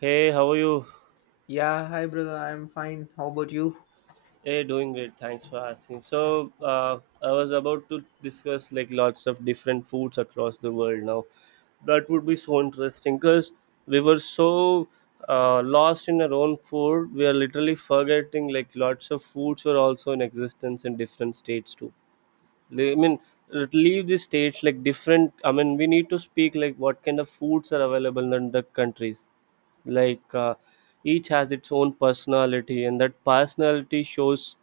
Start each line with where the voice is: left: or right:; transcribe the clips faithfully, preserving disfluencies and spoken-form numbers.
right: Hey, how are you?
left: Yeah, hi brother, I'm fine. How about you?
right: Hey, doing great. Thanks for asking. So, uh, I was about to discuss like lots of different foods across the world now. That would be so interesting because we were so uh, lost in our own food. We are literally forgetting like lots of foods were also in existence in different states too. Li- I mean, let- leave the states like different. I mean, we need to speak like what kind of foods are available in the countries like uh, each has its own personality, and that personality shows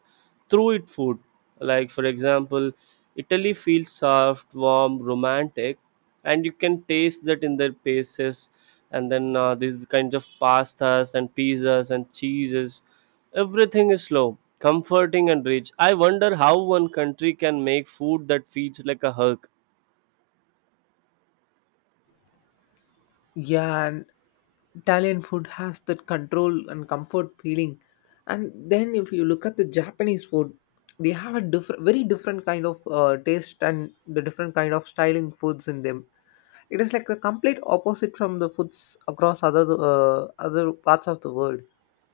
right: through its food, like for example Italy feels soft, warm, romantic, and you can taste that in their pastes, and then uh, these kinds of pastas and pizzas and cheeses. Everything is slow, comforting, and rich. I wonder how one country can make food that feeds like a hug.
left: Yeah, and Italian food has that control and comfort feeling. And then if you look at the Japanese food, they have a different, very different kind of uh, taste and the different kind of styling foods in them. It is like the complete opposite from the foods across other uh, other parts of the world.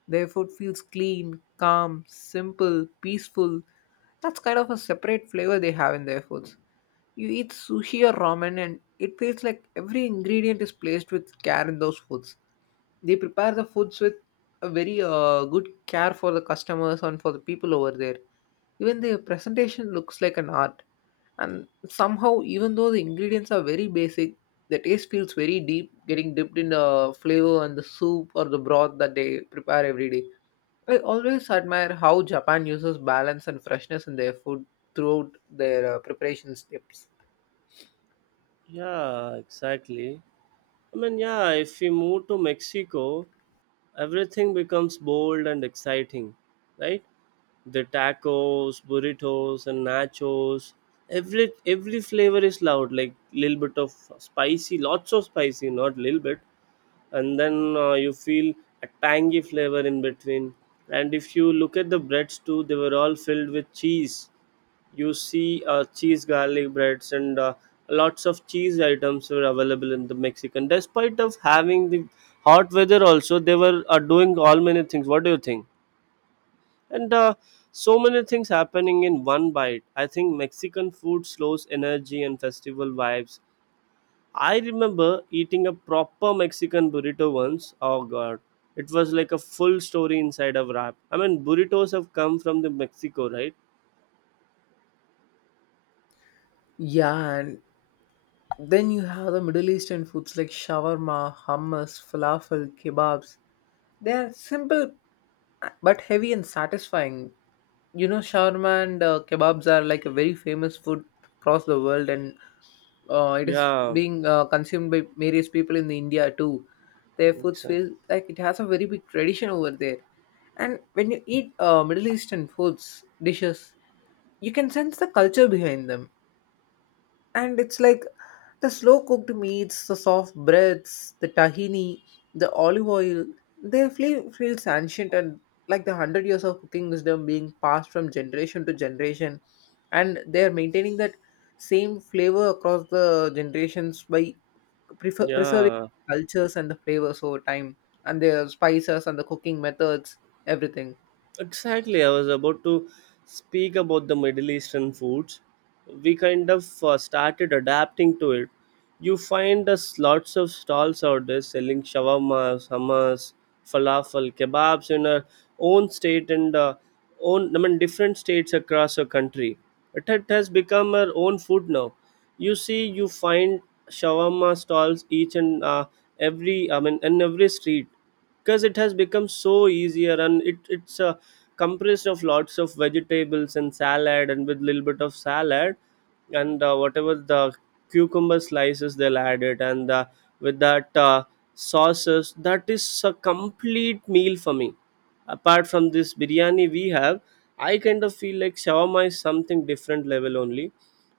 left: Their food feels clean, calm, simple, peaceful. That's kind of a separate flavor they have in their foods. You eat sushi or ramen, and it feels like every ingredient is placed with care in those foods. They prepare the foods with a very uh, good care for the customers and for the people over there. Even the presentation looks like an art. And somehow, even though the ingredients are very basic, the taste feels very deep, getting dipped in the flavor and the soup or the broth that they prepare every day. I always admire how Japan uses balance and freshness in their food throughout their uh, preparation steps.
right: Yeah, exactly. I mean, yeah, if we move to Mexico, everything becomes bold and exciting, right? The tacos, burritos, and nachos. Every every flavor is loud, like little bit of spicy, lots of spicy, not little bit, and then uh, you feel a tangy flavor in between. And if you look at the breads too, they were all filled with cheese. You see uh, cheese garlic breads and uh, lots of cheese items were available in the Mexican. Despite of having the hot weather also, they were uh, doing all many things. What do you think? And uh, so many things happening in one bite. I think Mexican food slows energy and festival vibes. I remember eating a proper Mexican burrito once. Oh god, it was like a full story inside a wrap. I mean, burritos have come from the Mexico, right?
left: Yeah, and then you have the Middle Eastern foods like shawarma, hummus, falafel, kebabs. They are simple uh, but heavy and satisfying. You know, shawarma and uh, kebabs are like a very famous food across the world, and uh, it is
right: Yeah,
left: being uh, consumed by various people in India too. Their foods feel
right: exactly.
left: like it has a very big tradition over there. And when you eat uh, Middle Eastern foods dishes, you can sense the culture behind them, and it's like the slow cooked meats, the soft breads, the tahini, the olive oil, they feel feels ancient and like the hundred years of cooking wisdom being passed from generation to generation, and they are maintaining that same flavor across the generations by prefer- preserving
right: Yeah,
left: cultures and the flavors over time, and their spices and the cooking methods, everything.
right: exactly, I was about to speak about the Middle Eastern foods. We kind of uh, started adapting to it. You find us lots of stalls out there selling shawarmas, hummus, falafel, kebabs in our own state, and uh, own, I mean, different states across our country. It, it has become our own food now. You see, you find shawarma stalls each and uh, every, I mean, in every street, because it has become so easier, and it, it's uh, compressed of lots of vegetables and salad, and with little bit of salad and uh, whatever the cucumber slices they'll add it, and uh, with that uh, sauces, that is a complete meal for me apart from this biryani we have. I kind of feel like shawarma is something different level only,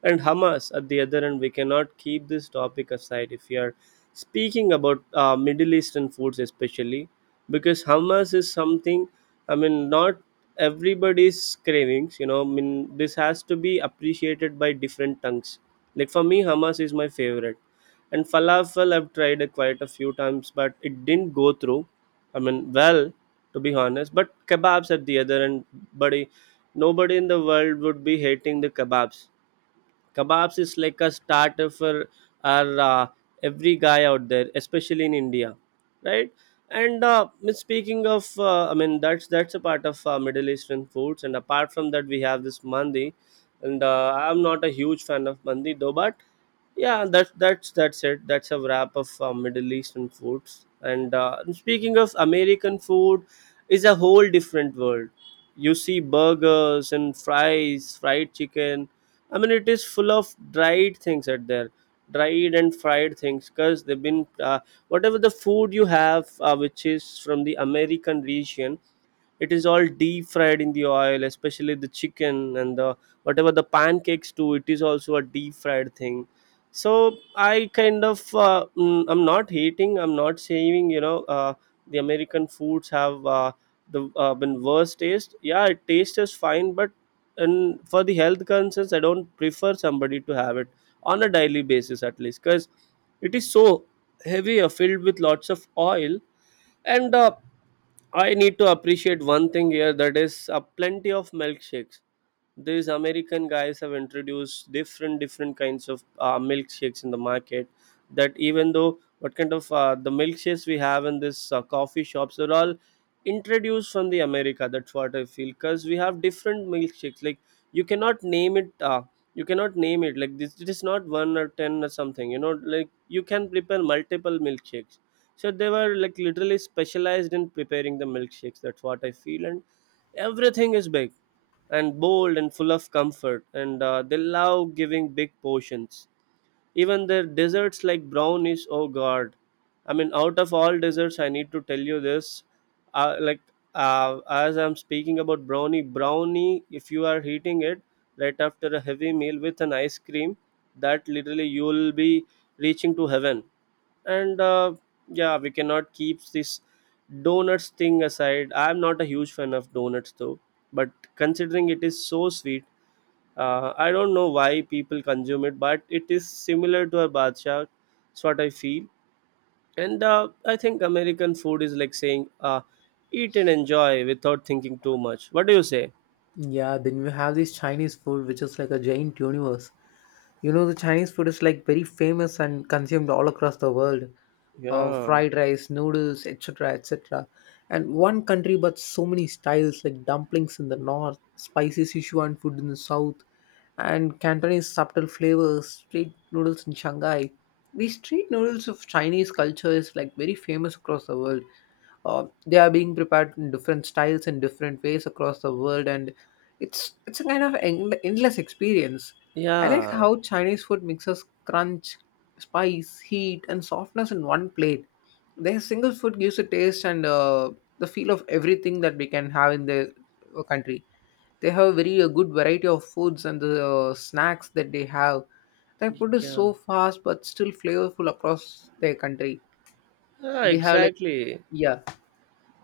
right: and hamas at the other end, we cannot keep this topic aside if we are speaking about uh, Middle Eastern foods, especially because hamas is something, I mean, not everybody's cravings you know I mean, this has to be appreciated by different tongues. Like, for me hamas is my favorite, and falafel I've tried it quite a few times, but it didn't go through. I mean, well, to be honest, but kebabs at the other end, buddy, nobody in the world would be hating the kebabs. Kebabs is like a starter for our uh, every guy out there, especially in India, right? And uh, I mean, speaking of, uh, I mean that's that's a part of uh, Middle Eastern foods. And apart from that, we have this mandi, and uh, I'm not a huge fan of mandi though, but yeah, that's that's that's it. That's a wrap of uh, Middle Eastern foods. And uh, speaking of American food, is a whole different world. You see burgers and fries, fried chicken. I mean, it is full of dried things at there, dried and fried things, because they've been uh, whatever the food you have, uh, which is from the American region, it is all deep fried in the oil, especially the chicken and the whatever the pancakes too. It is also a deep fried thing. So I kind of uh, mm, I'm not hating. I'm not saying you know uh, the American foods have. Uh, the uh, when worse taste, yeah, it tastes is fine, but and for the health concerns I don't prefer somebody to have it on a daily basis at least, because it is so heavy, uh, filled with lots of oil, and uh, I need to appreciate one thing here, that is uh, plenty of milkshakes. These American guys have introduced different different kinds of uh, milkshakes in the market. That, even though what kind of uh, the milkshakes we have in this uh, coffee shops are all introduced from the America. That's what I feel, because we have different milkshakes. Like, you cannot name it. Uh, you cannot name it like this. It is not one or ten or something. You know, like you can prepare multiple milkshakes, so they were like literally specialized in preparing the milkshakes. That's what I feel. And everything is big and bold and full of comfort, and uh, they love giving big portions. Even their desserts, like brownies, oh god, I mean, out of all desserts, I need to tell you this, uh, like, uh, as I'm speaking about brownie brownie if you are heating it right after a heavy meal with an ice cream, that literally you will be reaching to heaven. And uh, yeah, we cannot keep this donuts thing aside. I'm not a huge fan of donuts though, but considering it is so sweet, uh, I don't know why people consume it, but it is similar to a badshah. That's what I feel. And uh, I think American food is like saying, uh, eat and enjoy without thinking too much. What do you say?
left: Yeah, then you have this Chinese food, which is like a giant universe. You know, the Chinese food is like very famous and consumed all across the world. Uh,
right: Yeah,
left: fried rice, noodles, et cetera, et cetera. And one country, but so many styles like dumplings in the north, spicy Sichuan food in the south, and Cantonese subtle flavors, street noodles in Shanghai. These street noodles of Chinese culture is like very famous across the world uh, They are being prepared in different styles and different ways across the world, and it's it's a kind of en- endless experience. I like
right: yeah,
left: how Chinese food mixes crunch, spice, heat, and softness in one plate. Their single food gives a taste and uh, the feel of everything that we can have in the uh, country. They have a very uh, good variety of foods and the uh, snacks that they have. Their food is
right: yeah.
left: so fast but still flavorful across their country.
right: Ah,
left: They have like,
right: exactly.
left: yeah.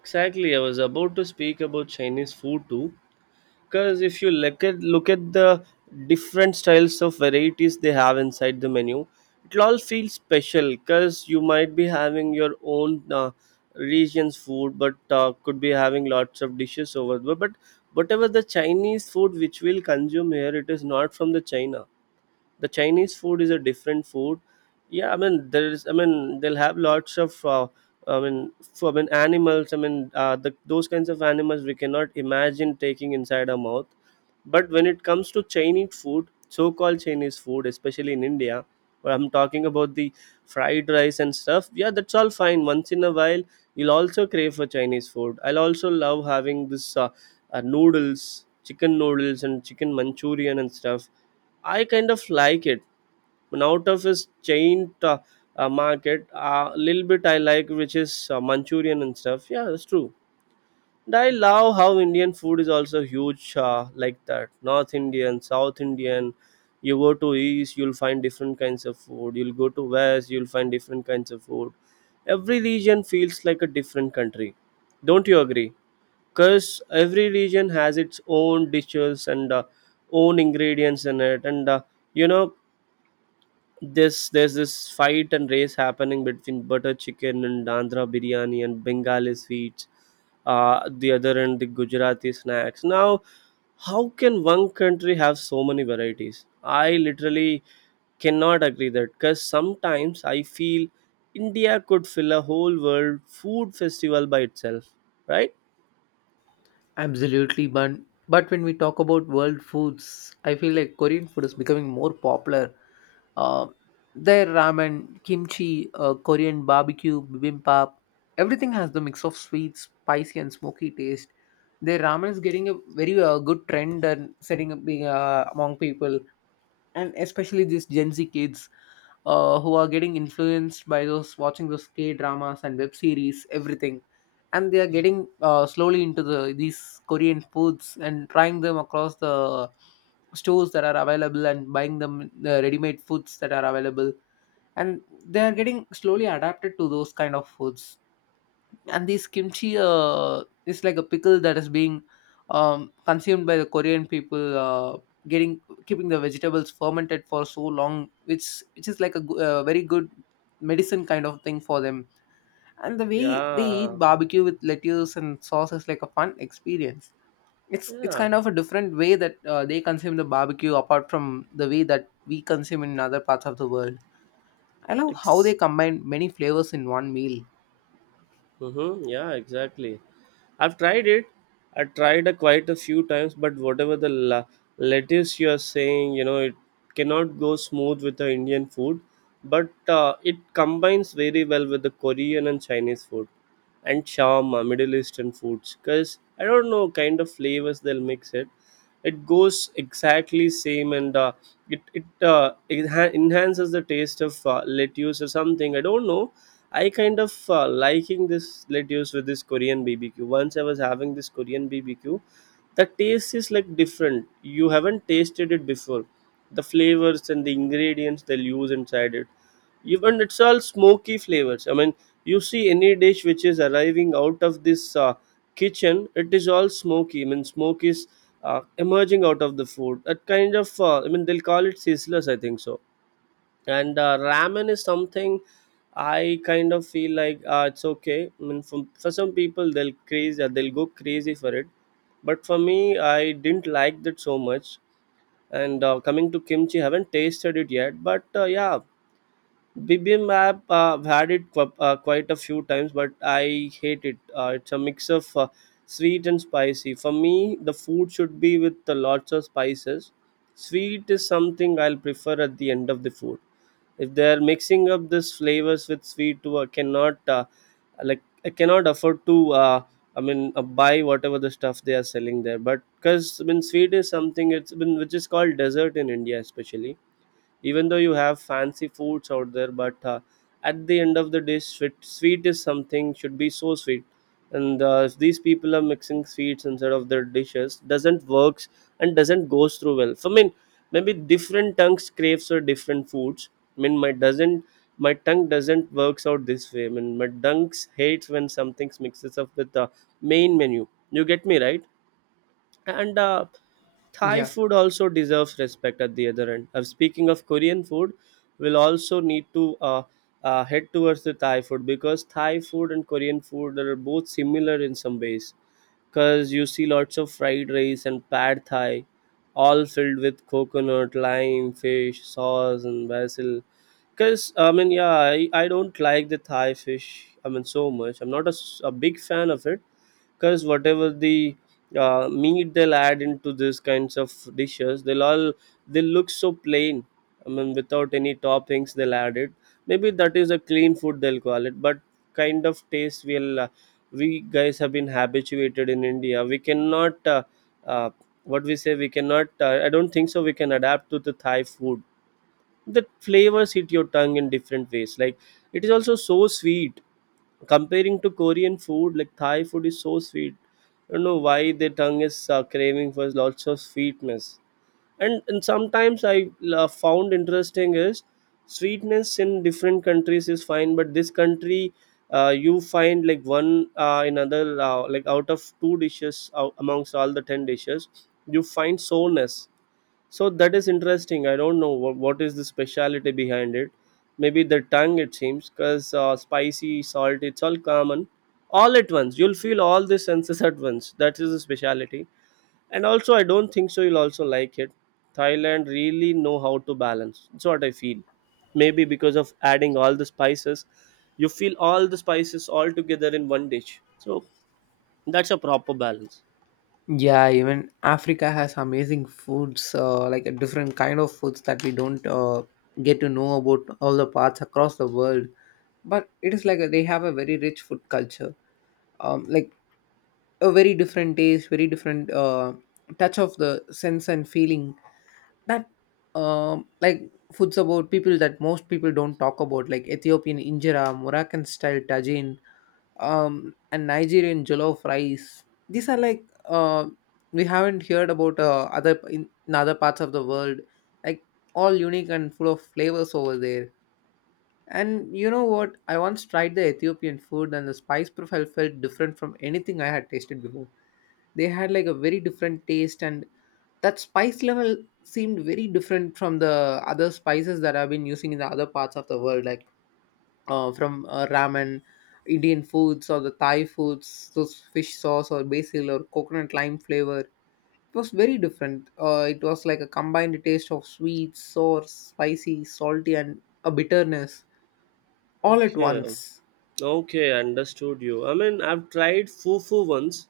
right: Exactly, I was about to speak about Chinese food too, because if you look at look at the different styles of varieties they have inside the menu, it'll all feel special, because you might be having your own uh, region's food, but uh, could be having lots of dishes over there, but whatever the Chinese food which we'll consume here, it is not from the China. The Chinese food is a different food. Yeah, I mean, there is, I mean, they'll have lots of uh, I mean for, I mean, animals, I mean, uh, the, those kinds of animals we cannot imagine taking inside our mouth. But when it comes to Chinese food, so called Chinese food, especially in India, where I'm talking about the fried rice and stuff, yeah, that's all fine. Once in a while you'll also crave for Chinese food. I'll also love having this uh, uh, noodles, chicken noodles and chicken manchurian and stuff. I kind of like it. And out of his chain uh, uh, market a little bit I like, which is uh, manchurian and stuff, yeah, that's true. And I love how Indian food is also huge uh, like that. North Indian, South Indian. You go to East, you'll find different kinds of food. You'll go to West, you'll find different kinds of food. Every region feels like a different country. Don't you agree? Because every region has its own dishes and uh, own ingredients in it. And uh, you know, this there's this fight and race happening between butter chicken and Andhra biryani and Bengali sweets, uh, the other end the Gujarati snacks. Now how can one country have so many varieties? I literally cannot agree that, because sometimes I feel India could fill a whole world food festival by itself, right?
left: Absolutely, but but when we talk about world foods, I feel like Korean food is becoming more popular. Uh, their ramen, kimchi, uh, Korean barbecue, bibimbap, everything has the mix of sweet, spicy, and smoky taste. Their ramen is getting a very uh, good trend and setting up being uh, among people, and especially these Gen Z kids uh, who are getting influenced by those watching those K dramas and web series, everything, and they are getting uh, slowly into the these Korean foods and trying them across the stores that are available and buying them the ready-made foods that are available, and they are getting slowly adapted to those kind of foods. And this kimchi uh, is like a pickle that is being um, consumed by the Korean people, uh, getting keeping the vegetables fermented for so long, which which is like a go- uh, very good medicine kind of thing for them. And the way they eat
right: Yeah,
left: barbecue with lettuce and sauce is like a fun experience. It's it's
right: yeah.
left: kind of a different way that uh, they consume the barbecue apart from the way that we consume in other parts of the world. I love how they
right: it's
left: combine many flavors in one meal.
right: Mm-hmm. Yeah, exactly. I've tried it. I tried it quite a few times, but whatever the la- lettuce you are saying, you know, it cannot go smooth with the Indian food, but uh, it combines very well with the Korean and Chinese food, and shawarma, Middle Eastern foods. Because I don't know kind of flavors they'll mix it. It goes exactly same, and uh, it it, uh, it enha- enhances the taste of uh, lettuce or something. I don't know. I kind of uh, liking this lettuce with this Korean B B Q. Once I was having this Korean B B Q, the taste is like different. You haven't tasted it before. The flavors and the ingredients they'll use inside it. Even it's all smoky flavors. I mean, you see any dish which is arriving out of this uh, kitchen, it is all smoky. I mean, smoke is uh, emerging out of the food. That kind of, uh, I mean, they'll call it sizzlers, I think so. And uh, ramen is something i kind of feel like uh, it's okay. I mean, for, for some people they'll crazy, they'll go crazy for it, but for me I didn't like that so much. And uh, coming to kimchi, haven't tasted it yet, but uh, yeah. Bibimbap, uh, I've had it qu- uh, quite a few times, but I hate it. uh, it's a mix of uh, sweet and spicy. For me, the food should be with uh, lots of spices. Sweet is something I'll prefer at the end of the food. If they are mixing up this flavors with sweet too, I cannot, uh, like I cannot afford to, uh, i mean uh, buy whatever the stuff they are selling there. But because, I mean, sweet is something it's been which is called dessert in India, especially. Even though you have fancy foods out there, but uh, at the end of the day, sweet, sweet is something should be so sweet. And uh, if these people are mixing sweets instead of their dishes, doesn't works and doesn't goes through well. So I mean, maybe different tongues craves for different foods. I mean, my doesn't. My tongue doesn't works out this way. I mean, my tongue hates when something mixes up with the main menu. You get me, right? and uh, Thai
left: Yeah,
right: food also deserves respect at the other end. Uh, speaking of Korean food, we'll also need to uh, uh, head towards the Thai food, because Thai food and Korean food are both similar in some ways. Because you see lots of fried rice and pad Thai, all filled with coconut, lime, fish, sauce, and basil. Because, I mean, yeah, I, I don't like the Thai fish, I mean, so much. I'm not a, s- a big fan of it, because whatever the uh, meat they'll add into these kinds of dishes, they'll all, they look so plain. I mean, without any toppings they'll add it. Maybe that is a clean food, they'll call it. But kind of taste we'll, uh, we guys have been habituated in India, we cannot, uh, uh, what we say, we cannot, uh, I don't think so we can adapt to the Thai food. The flavors hit your tongue in different ways. Like, it is also so sweet comparing to Korean food. Like, Thai food is so sweet. I don't know why their tongue is uh, craving for lots of sweetness. And and sometimes I uh, found interesting is sweetness in different countries is fine, but this country, uh, you find like one, uh, another, uh, like out of two dishes out amongst all the ten dishes, you find sourness. So that is interesting. I don't know what, what is the speciality behind it. Maybe the tongue, it seems, because uh, spicy, salt, it's all common. All at once. You'll feel all the senses at once. That is the speciality. And also, I don't think so. You'll also like it. Thailand really know how to balance. That's what I feel. Maybe because of adding all the spices, you feel all the spices all together in one dish. So that's a proper balance.
left: yeah, even Africa has amazing foods, uh, like a different kind of foods that we don't uh, get to know about all the parts across the world. But it is like a, they have a very rich food culture, um, like a very different taste, very different uh, touch of the sense and feeling that, um, like foods about people that most people don't talk about, like Ethiopian injera, Moroccan style tagine, um, and Nigerian jollof rice. These are like, uh, we haven't heard about uh, other in, in other parts of the world. Like, all unique and full of flavors over there. And you know what? I once tried the Ethiopian food, and the spice profile felt different from anything I had tasted before. They had like a very different taste, and that spice level seemed very different from the other spices that I've been using in the other parts of the world. Like uh, from uh, ramen, Indian foods, or the Thai foods, those fish sauce or basil or coconut lime flavor. It was very different. Uh, it was like a combined taste of sweet, sour, spicy, salty, and a bitterness all at
right: Okay.
left: once.
right: Okay, understood you. I mean, I've tried fufu once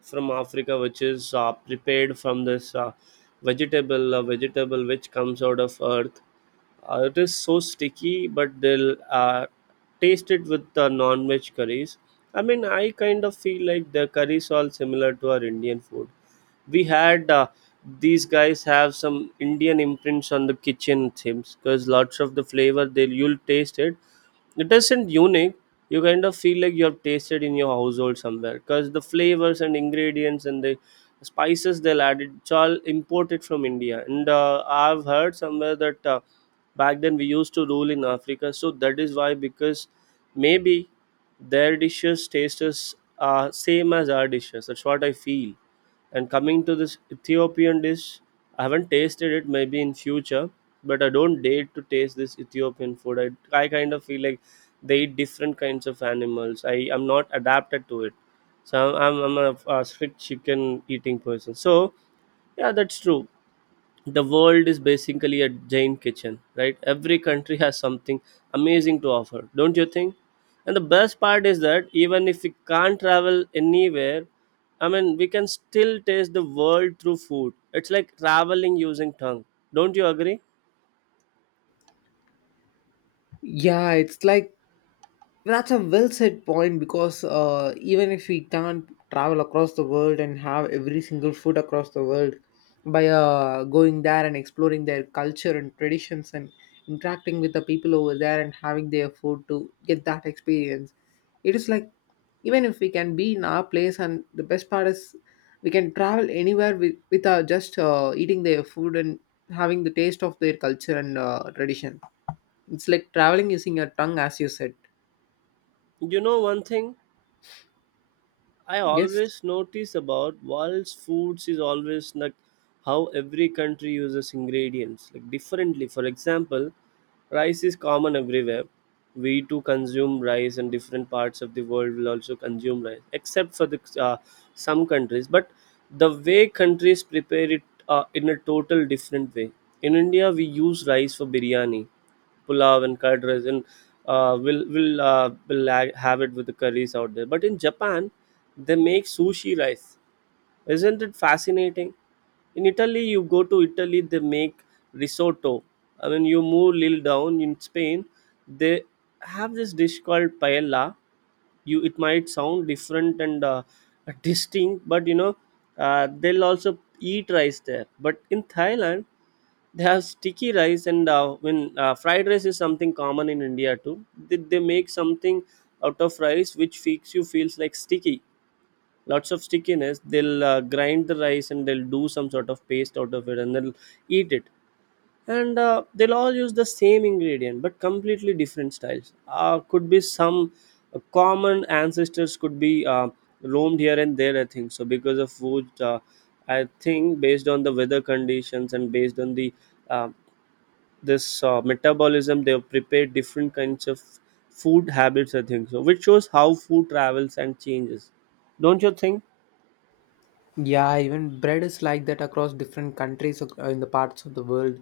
right: from Africa, which is uh, prepared from this uh, vegetable, uh, vegetable which comes out of earth. Uh, it is so sticky, but they'll uh, taste it with the non-veg curries. I mean, I kind of feel like the curries all similar to our Indian food. We had, uh, these guys have some Indian imprints on the kitchen themes, because lots of the flavor they, you'll taste it, it isn't unique. You kind of feel like you have tasted in your household somewhere, because the flavors and ingredients and the spices they'll add, it's all imported from India. And uh, I've heard somewhere that uh, back then we used to rule in Africa. So that is why, because maybe their dishes taste is uh, same as our dishes. That's what I feel. And coming to this Ethiopian dish, I haven't tasted it, maybe in future, but I don't dare to taste this Ethiopian food. I, I kind of feel like they eat different kinds of animals. I am not adapted to it. So I'm, I'm, I'm a, a strict chicken eating person. So yeah, that's true. The world is basically a giant kitchen, right? Every country has something amazing to offer, don't you think? And the best part is that even if we can't travel anywhere, I mean, we can still taste the world through food. It's like traveling using tongue, don't you agree?
left: Yeah, it's like that's a well said point, because uh, even if we can't travel across the world and have every single food across the world by uh, going there and exploring their culture and traditions and interacting with the people over there and having their food to get that experience, it is like, even if we can be in our place, and the best part is we can travel anywhere with, with our just uh, eating their food and having the taste of their culture and uh, tradition. It's like traveling using your tongue, as you said.
right: You know one thing I
left: Yes.
right: always notice about world's foods is always like how every country uses ingredients like differently. For example, rice is common everywhere. We too consume rice, and different parts of the world will also consume rice, except for the uh, some countries. But the way countries prepare it, uh, in a total different way. In India, we use rice for biryani, pulao and curd rice, and uh, will will uh, will ha- have it with the curries out there. But in Japan, they make sushi rice. Isn't it fascinating? In Italy, you go to Italy, they make risotto. I mean, you move little down in Spain, they have this dish called paella. You, it might sound different and uh, distinct, but you know, uh, they'll also eat rice there. But in Thailand, they have sticky rice. And uh, when uh, fried rice is something common in India too. They, they make something out of rice which makes you feels like sticky, lots of stickiness. They'll uh, grind the rice and they'll do some sort of paste out of it and they'll eat it. And uh, they'll all use the same ingredient but completely different styles. Uh, could be some uh, common ancestors could be uh, roamed here and there, I think so, because of food. Uh, I think based on the weather conditions and based on the uh, this uh, metabolism, they have prepared different kinds of food habits, I think so, which shows how food travels and changes. Don't you think?
left: Yeah, even bread is like that across different countries, ac- uh, in the parts of the world.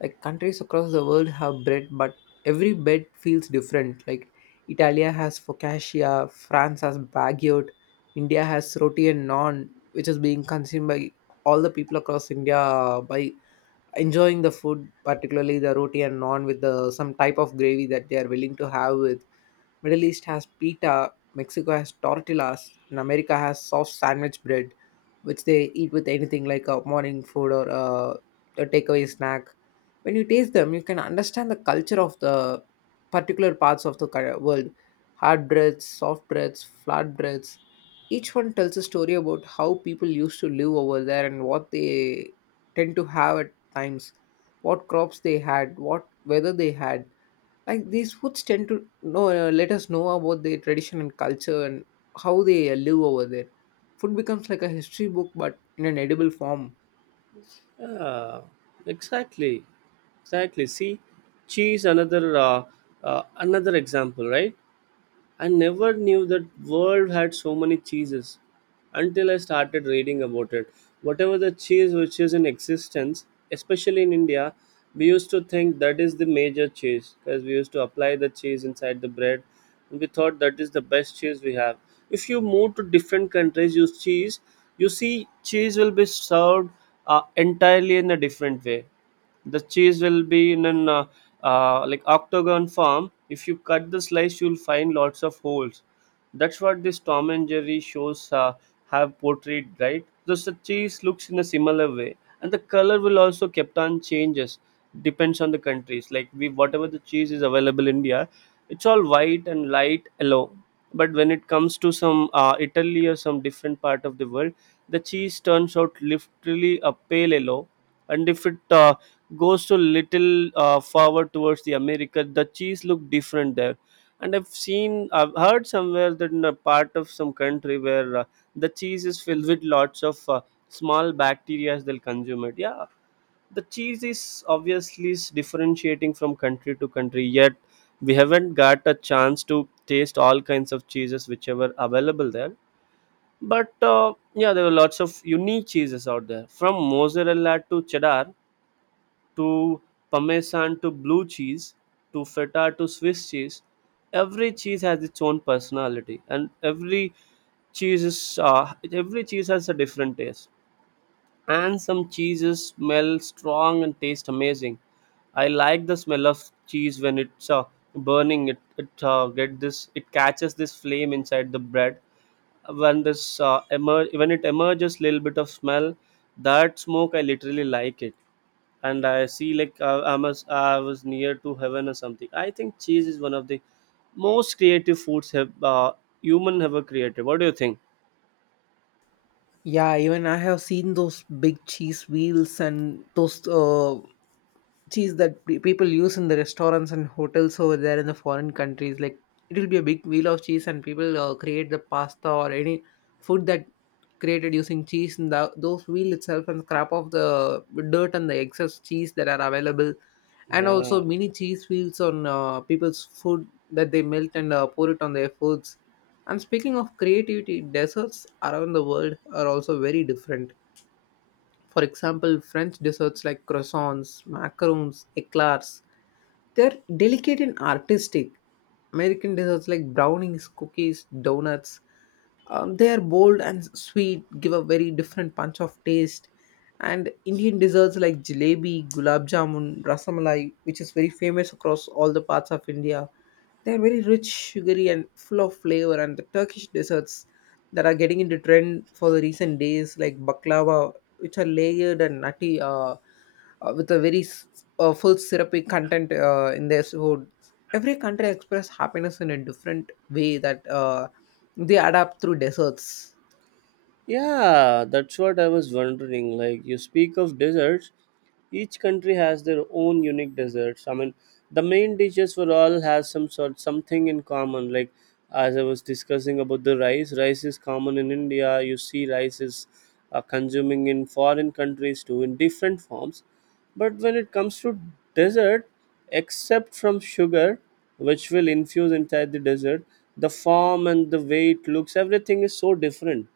left: Like, countries across the world have bread, but every bread feels different. Like Italia has focaccia, France has baguette, India has roti and naan, which is being consumed by all the people across India uh, by enjoying the food, particularly the roti and naan with the some type of gravy that they are willing to have with. Middle East has pita, Mexico has tortillas, and America has soft sandwich bread, which they eat with anything like a morning food or a, a takeaway snack. When you taste them, you can understand the culture of the particular parts of the cul- world. Hard breads, soft breads, flat breads. Each one tells a story about how people used to live over there and what they tend to have at times, what crops they had, what weather they had, like these foods tend to know, uh, let us know about their tradition and culture and how they uh, live over there. Food becomes like a history book, but in an edible form.
right: Yeah, exactly, exactly. See, cheese, another uh, uh, another example, right? I never knew that world had so many cheeses until I started reading about it. Whatever the cheese which is in existence, especially in India, we used to think that is the major cheese, because we used to apply the cheese inside the bread and we thought that is the best cheese we have. If you move to different countries, use cheese, you see cheese will be served uh, entirely in a different way. The cheese will be in an uh, uh, like octagon form. If you cut the slice, you'll find lots of holes. That's what this Tom and Jerry shows uh, have portrayed, right? Thus, the cheese looks in a similar way, and the color will also kept on changes depends on the countries. Like, we, whatever the cheese is available in India, it's all white and light yellow. But when it comes to some, uh, Italy or some different part of the world, the cheese turns out literally a pale yellow. And if it uh, goes to little uh, forward towards the America, the cheese look different there. And I've seen, I've heard somewhere that in a part of some country where uh, the cheese is filled with lots of uh, small bacteria, they'll consume it. Yeah, the cheese is obviously s- differentiating from country to country. Yet we haven't got a chance to taste all kinds of cheeses which are available there. But uh, yeah, there were lots of unique cheeses out there, from mozzarella to cheddar to parmesan to blue cheese to feta to Swiss cheese. Every cheese has its own personality, and every cheese is, uh, every cheese has a different taste, and some cheeses smell strong and taste amazing. I like the smell of cheese when it's uh, burning it it uh, get this it catches this flame inside the bread. When this uh, emer- when it emerges little bit of smell, that smoke, I literally like it. And I see like, uh, I must I was near to heaven or something. I think cheese is one of the most creative foods have uh, human ever created. What do you think?
left: Yeah, even I have seen those big cheese wheels and those uh, cheese that pe- people use in the restaurants and hotels over there in the foreign countries. Like, it will be a big wheel of cheese and people uh, create the pasta or any food that created using cheese in the, those wheel itself and scrap off the dirt and the excess cheese that are available, and also
right: Yeah.
left: mini cheese wheels on uh, people's food that they melt and uh, pour it on their foods. And speaking of creativity, desserts around the world are also very different. For example, French desserts like croissants, macarons, eclairs, they're delicate and artistic. American desserts like brownies, cookies, donuts, um, they are bold and sweet, give a very different punch of taste. And Indian desserts like jalebi, gulab jamun, rasamalai, which is very famous across all the parts of India, they're very rich, sugary, and full of flavor. And the Turkish desserts that are getting into trend for the recent days, like baklava, which are layered and nutty, uh, uh, with a very s- uh, full syrupy content uh, in their food. Every country express happiness in a different way that uh, they adapt through desserts.
right: Yeah, that's what I was wondering. Like, you speak of desserts, each country has their own unique desserts. I mean, the main dishes for all has some sort something in common. Like, as I was discussing about the rice, rice is common in India. You see, rice is uh, consuming in foreign countries too in different forms. But when it comes to dessert, except from sugar, which will infuse inside the dessert, the form and the way it looks, everything is so different.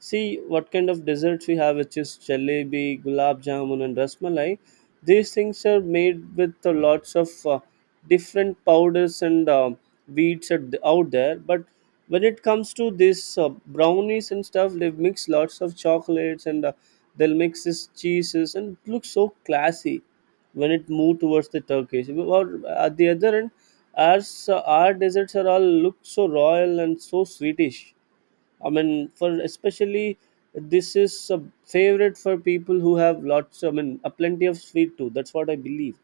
right: See what kind of desserts we have, which is jalebi, gulab jamun, and rasmalai. These things are made with uh, lots of uh, different powders and um wheats at the- out there. But when it comes to this uh, brownies and stuff, they mix lots of chocolates and uh, they'll mix this cheeses, and it looks so classy when it move towards the Turkish. Or at the other end, ours, uh, our desserts are all look so royal and so sweetish. I mean, for especially this is a favorite for people who have lots. I mean, a plenty of sweet too. That's what I believe.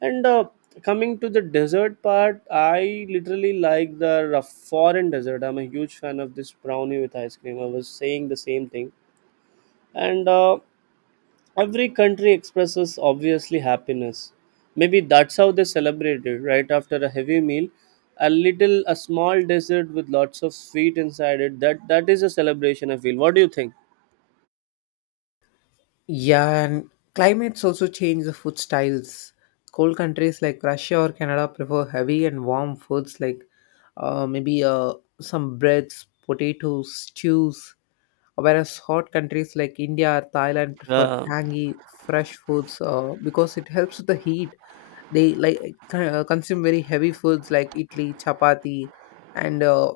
right: And uh, Coming to the dessert part, I literally like the rough foreign dessert. I'm a huge fan of this brownie with ice cream. I was saying the same thing, and uh, every country expresses obviously happiness. Maybe that's how they celebrate it. Right after a heavy meal, a little, a small dessert with lots of sweet inside it. That that is a celebration. I feel. What do you think?
left: Yeah, and climates also change the food styles. Cold countries like Russia or Canada prefer heavy and warm foods like, uh, maybe uh, some breads, potatoes, stews, whereas hot countries like India or Thailand prefer
right: Yeah,
left: tangy, fresh foods, uh, because it helps with the heat. They like uh, consume very heavy foods like idli, chapati, and uh,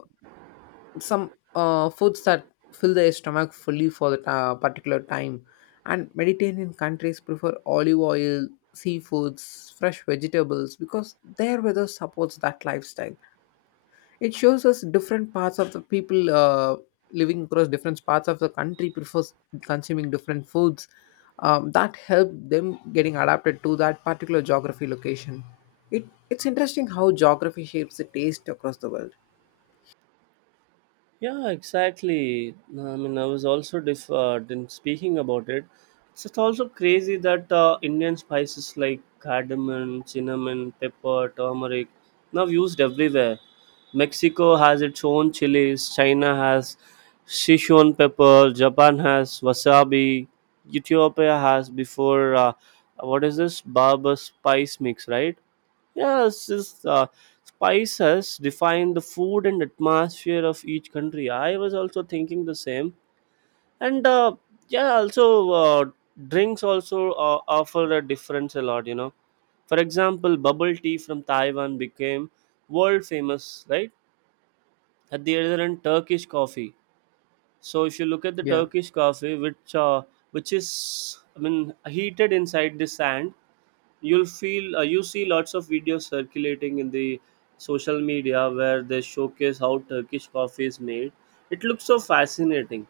left: some uh, foods that fill their stomach fully for that uh, particular time. And Mediterranean countries prefer olive oil, seafoods, fresh vegetables, because their weather supports that lifestyle. It shows us different parts of the people uh, living across different parts of the country prefers consuming different foods, um, that help them getting adapted to that particular geography location. It, it's interesting how geography shapes the taste across the world.
right: yeah, exactly. No, I mean, I was also diff- uh, din- speaking about it. It's just also crazy that uh, Indian spices like cardamom, cinnamon, pepper, turmeric now used everywhere. Mexico has its own chilies. China has Sichuan pepper. Japan has wasabi. Ethiopia has before uh, what is this barber spice mix, right? Yes, this uh, spice has defined the food and atmosphere of each country. I was also thinking the same, and uh, yeah, also uh, drinks also uh, offer a difference a lot. You know, for example, bubble tea from Taiwan became world famous, right? At the other end, Turkish coffee. So if you look at the
left: Yeah.
right: Turkish coffee, which uh, which is, I mean, heated inside the sand, you'll feel uh, you see lots of videos circulating in the social media where they showcase how Turkish coffee is made. It looks so fascinating.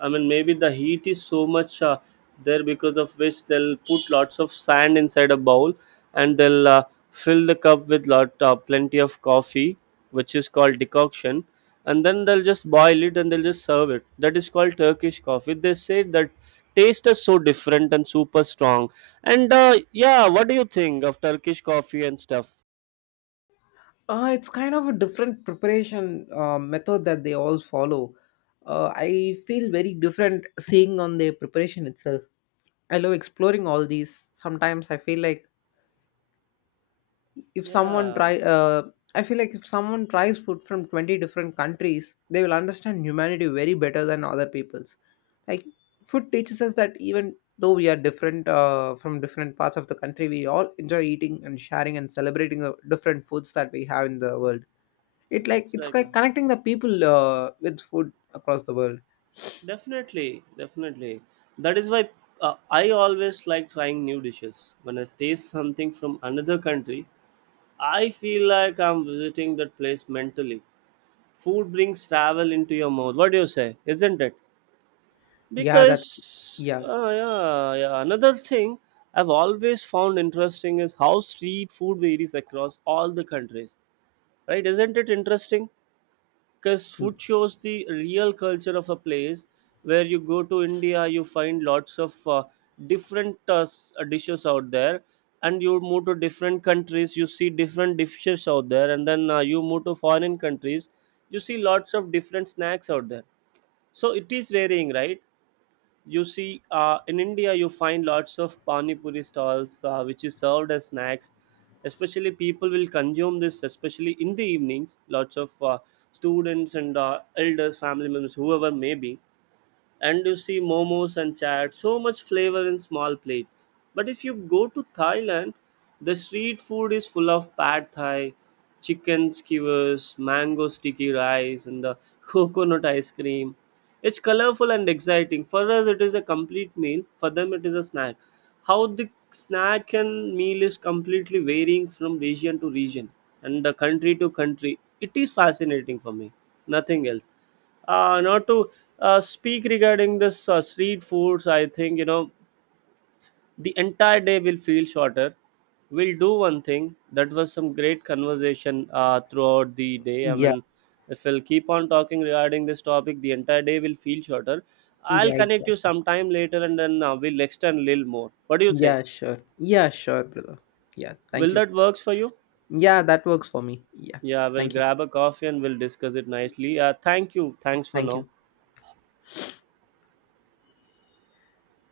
right: I mean, maybe the heat is so much uh, there, because of which they'll put lots of sand inside a bowl, and they'll uh, fill the cup with lot uh, plenty of coffee, which is called decoction, and then they'll just boil it and they'll just serve it. That is called Turkish coffee. They say that taste is so different and super strong. And uh, Yeah, what do you think of Turkish coffee and stuff?
left: Uh, it's kind of a different preparation uh, method that they all follow. Uh, I feel very different seeing on their preparation itself. I love exploring all these. Sometimes I feel like if someone
right: Yeah,
left: try, uh, I feel like if someone tries food from twenty different countries, they will understand humanity very better than other people's. Like, food teaches us that even though we are different uh, from different parts of the country, we all enjoy eating and sharing and celebrating the different foods that we have in the world. It
right: yeah,
left: like it's
right: exactly.
left: like connecting the people uh, with food across the world.
right: Definitely, definitely. That is why uh, I always like trying new dishes. When I taste something from another country, I feel like I'm visiting that place mentally. Food brings travel into your mouth. What do you say? Isn't it?
left: Yeah, that's
right: Because
left: yeah.
right: uh, yeah, yeah. Another thing I've always found interesting is how street food varies across all the countries. Right? Isn't it interesting? Because
left: Mm,
right: food shows the real culture of a place. Where you go to India, you find lots of uh, different uh, s- uh, dishes out there, and you move to different countries, you see different dishes out there, and then uh, you move to foreign countries, you see lots of different snacks out there. So it is varying, right? You see, uh, in India you find lots of pani puri stalls, uh, which is served as snacks. Especially people will consume this especially in the evenings, lots of uh, students and uh, elders, family members, whoever may be. And you see momos and chaat, so much flavor in small plates. But if you go to Thailand, the street food is full of pad thai, chicken skewers, mango sticky rice, and the coconut ice cream. It's colorful and exciting. For us, it is a complete meal. For them, it is a snack. How the snack and meal is completely varying from region to region and the country to country. It is fascinating for me. Nothing else uh, not to uh, Speak regarding this uh, street foods, I think, you know, the entire day will feel shorter. We'll do one thing. That was some great conversation uh, throughout the day. I
left: yeah,
right: mean, if we'll keep on talking regarding this topic, the entire day will feel shorter.
left: yeah,
right: I'll connect you
left: exactly.
right: sometime later, and then uh, we'll extend a little more. What do you think?
left: Yeah, sure. Yeah, sure, brother. Yeah, thank
right: Will
left: you.
right: that works for you?
left: Yeah, that works for me. Yeah,
right: Yeah, we'll
left: thank you.
right: grab a coffee and we'll discuss it nicely. Uh, thank you. Thanks for
left: Thank
right: now.
left: you.